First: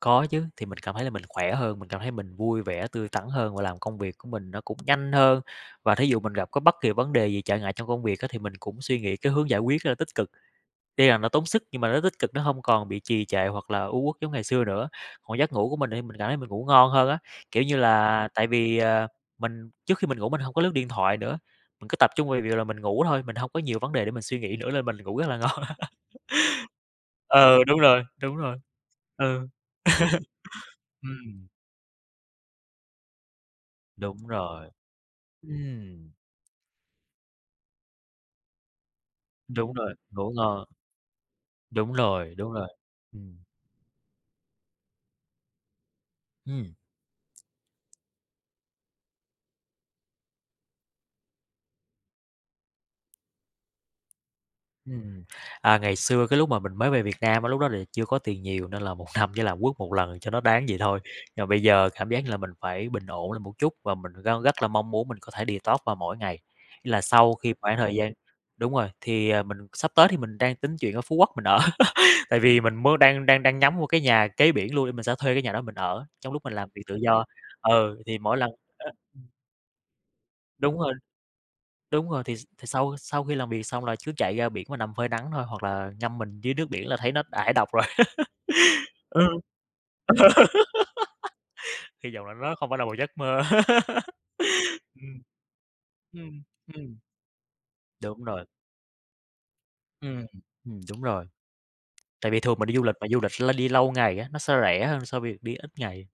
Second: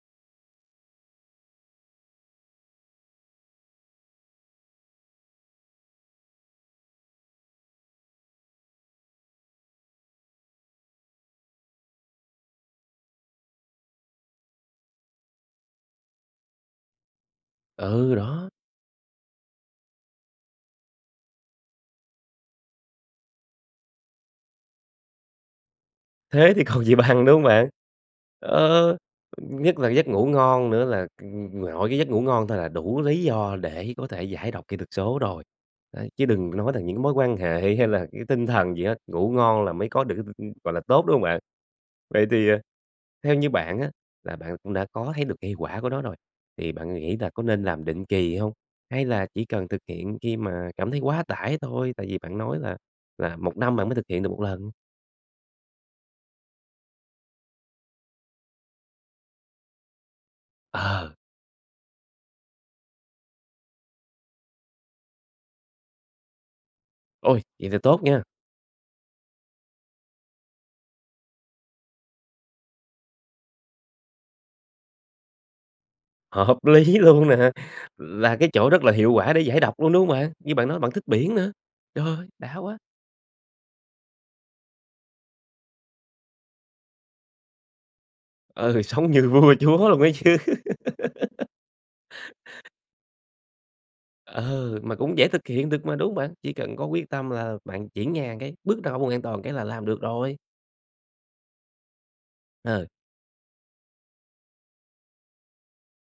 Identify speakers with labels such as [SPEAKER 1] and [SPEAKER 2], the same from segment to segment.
[SPEAKER 1] Có chứ. Thì mình cảm thấy là mình khỏe hơn, mình cảm thấy mình vui vẻ, tươi tắn hơn và làm công việc của mình nó cũng nhanh hơn, và thí dụ mình gặp có bất kỳ vấn đề gì trở ngại trong công việc á thì mình cũng suy nghĩ cái hướng giải quyết, ờ, tích cực. Tuy là nó tốn sức nhưng mà nó tích cực, nó hông còn bị trì trệ hoặc là u uất giống ngày xưa nữa. Còn giấc ngủ của mình thì mình cảm thấy mình ngủ ngon hơn á, kiểu như
[SPEAKER 2] Ừ,
[SPEAKER 1] là, tại
[SPEAKER 2] đó.
[SPEAKER 1] vì, à, mình trước khi mình ngủ mình hông có lướt điện thoại nữa, mình cứ tập trung về việc là mình ngủ thôi, mình hông có nhiều vấn đề để mình suy nghĩ nữa lên mình ngủ rất là ngon.
[SPEAKER 2] Thế thì còn gì bằng, đúng hông
[SPEAKER 1] Ờ,
[SPEAKER 2] bạn?
[SPEAKER 1] đúng rồi, đúng rồi.
[SPEAKER 2] Ờ,
[SPEAKER 1] Ừ.
[SPEAKER 2] nhất là cái giấc ngủ ngon nữa là c
[SPEAKER 1] Ừm.
[SPEAKER 2] nội cái giấc ngủ ngon thôi là đủ lý do để có thể
[SPEAKER 1] Đúng
[SPEAKER 2] giải độc
[SPEAKER 1] rồi.
[SPEAKER 2] kỹ thuật số rồi, đấy,
[SPEAKER 1] Ừm.
[SPEAKER 2] chứ đừng nói là những cái mối quan hệ hay là cái tinh thần gì hết, ngủ ngon là
[SPEAKER 1] Đúng
[SPEAKER 2] mới
[SPEAKER 1] rồi.
[SPEAKER 2] có được cái
[SPEAKER 1] Ngủ
[SPEAKER 2] t ưm,
[SPEAKER 1] ngon.
[SPEAKER 2] gọi là, tốt, đúng hông bạn?
[SPEAKER 1] Đúng
[SPEAKER 2] Vậy
[SPEAKER 1] rồi,
[SPEAKER 2] thì,
[SPEAKER 1] đúng
[SPEAKER 2] ờ,
[SPEAKER 1] rồi.
[SPEAKER 2] theo
[SPEAKER 1] Ừm.
[SPEAKER 2] như bạn á là bạn cũng đã có thấy được cây quả của nó rồi, thì
[SPEAKER 1] Ừm.
[SPEAKER 2] bạn nghĩ là có nên làm định kỳ hông hay là chỉ cần thực hiện khi mà cảm thấy quá tải thôi? Tại vì bạn nói là là 1 năm bạn mới thực hiện được 1 lần.
[SPEAKER 1] Ừm. À, ngày xưa cái lúc mà mình mới về Việt Nam á lúc đó là chưa có tiền nhiều, nên là 1 năm chỉ là quất 1 lần cho nó đáng vậy thôi.
[SPEAKER 2] Ờ.
[SPEAKER 1] Nhưng mà bây giờ cảm giác như là mình phải bình ổn lại một chút, và mình gan rất là mong muốn mình có thể detox vào mỗi ngày. Là sau
[SPEAKER 2] Ôi!
[SPEAKER 1] khi
[SPEAKER 2] Vậy thì
[SPEAKER 1] khoảng thời
[SPEAKER 2] tốt
[SPEAKER 1] gian
[SPEAKER 2] nha!
[SPEAKER 1] đúng rồi, thì, ờ, mình sắp tới thì mình đang tính chuyển ra Phú Quốc mình ở, tại vì mình mới đang đang đang nhắm vô cái nhà kế biển luôn nên mình sẽ thuê cái nhà đó mình ở trong lúc mình
[SPEAKER 2] Hợp
[SPEAKER 1] làm việc
[SPEAKER 2] lý
[SPEAKER 1] tự do.
[SPEAKER 2] luôn nè!
[SPEAKER 1] Ừ, thì
[SPEAKER 2] Là
[SPEAKER 1] mỗi
[SPEAKER 2] cái
[SPEAKER 1] lần
[SPEAKER 2] chỗ rất
[SPEAKER 1] á
[SPEAKER 2] là hiệu
[SPEAKER 1] ừm.
[SPEAKER 2] quả để giải độc luôn, đúng hông bạn? Như bạn
[SPEAKER 1] Đúng
[SPEAKER 2] nói bạn
[SPEAKER 1] rồi.
[SPEAKER 2] thích biển nữa. Trời
[SPEAKER 1] Đúng rồi,
[SPEAKER 2] ơi!
[SPEAKER 1] thì
[SPEAKER 2] Đã
[SPEAKER 1] thì
[SPEAKER 2] quá!
[SPEAKER 1] sau sau khi làm việc xong là cứ chạy ra biển và nằm phơi nắng thôi hoặc là ngâm mình dưới nước biển là thấy nó thải độc rồi.
[SPEAKER 2] Ừ, sống
[SPEAKER 1] Ừm,
[SPEAKER 2] như vua chúa luôn ấy chứ.
[SPEAKER 1] hy vọng là nó không phải là một giấc mơ.
[SPEAKER 2] Ờ, mà cũng
[SPEAKER 1] Ừm.
[SPEAKER 2] dễ thực hiện được mà, đúng hông bạn?
[SPEAKER 1] Ừm.
[SPEAKER 2] Chỉ cần có
[SPEAKER 1] Ừm.
[SPEAKER 2] quyết tâm là bạn chuyển
[SPEAKER 1] Đúng
[SPEAKER 2] nhà
[SPEAKER 1] rồi.
[SPEAKER 2] cái, bước ra khỏi vùng an toàn cái là làm được
[SPEAKER 1] Ừm,
[SPEAKER 2] rồi.
[SPEAKER 1] ừm, đúng rồi. Tại vì thường mình đi du
[SPEAKER 2] Ờ.
[SPEAKER 1] lịch mà du lịch đi lâu ngày á nó sẽ rẻ hơn so việc đi ít ngày.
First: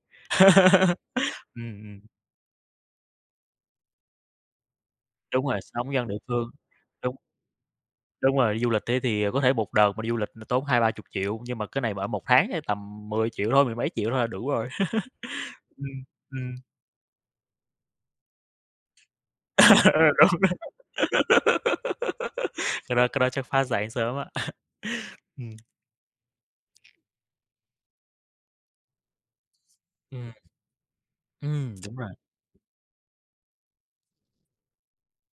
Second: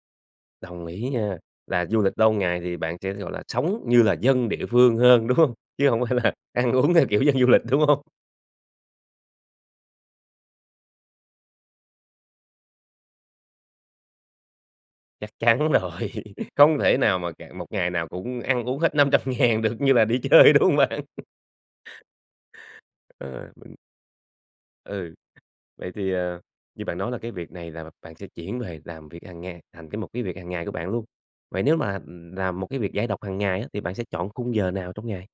[SPEAKER 2] Đồng ý nha.
[SPEAKER 1] Ừm,
[SPEAKER 2] Là
[SPEAKER 1] ừm.
[SPEAKER 2] du lịch lâu ngày thì bạn sẽ, gọi là, sống như là dân địa phương hơn, đúng
[SPEAKER 1] Đúng
[SPEAKER 2] hông?
[SPEAKER 1] rồi, sống
[SPEAKER 2] Chứ
[SPEAKER 1] với
[SPEAKER 2] hông
[SPEAKER 1] dân
[SPEAKER 2] phải
[SPEAKER 1] địa
[SPEAKER 2] là
[SPEAKER 1] phương.
[SPEAKER 2] ăn uống theo
[SPEAKER 1] Đúng.
[SPEAKER 2] kiểu dân du lịch, đúng hông?
[SPEAKER 1] Đúng rồi, đi du lịch thế thì có thể một đợt mà đi du lịch là tốn 2-30.000.000 nhưng mà cái này ở một tháng ê tầm 10.000.000 thôi, mười mấy triệu thôi là đủ rồi.
[SPEAKER 2] Chắc chắn
[SPEAKER 1] Ừm,
[SPEAKER 2] rồi.
[SPEAKER 1] ừm.
[SPEAKER 2] Không thể nào mà cà một ngày nào cũng ăn uống hết 500.000 được
[SPEAKER 1] Ờ,
[SPEAKER 2] như là đi
[SPEAKER 1] rồi.
[SPEAKER 2] chơi, đúng hông bạn?
[SPEAKER 1] Cái đó cái đó chắc
[SPEAKER 2] Ờ,
[SPEAKER 1] phá
[SPEAKER 2] mình
[SPEAKER 1] sản sớm á.
[SPEAKER 2] Ừ.
[SPEAKER 1] Ừm.
[SPEAKER 2] Vậy thì, à, như bạn nói là cái việc này là bạn sẽ chuyển về làm việc hằng ngày thành cái một cái
[SPEAKER 1] Ừm.
[SPEAKER 2] việc hằng ngày của bạn luôn. Vậy
[SPEAKER 1] Ừm,
[SPEAKER 2] nếu
[SPEAKER 1] đúng
[SPEAKER 2] mà
[SPEAKER 1] rồi.
[SPEAKER 2] làm một cái việc giải độc hằng ngày á thì bạn sẽ chọn khung giờ nào trong ngày?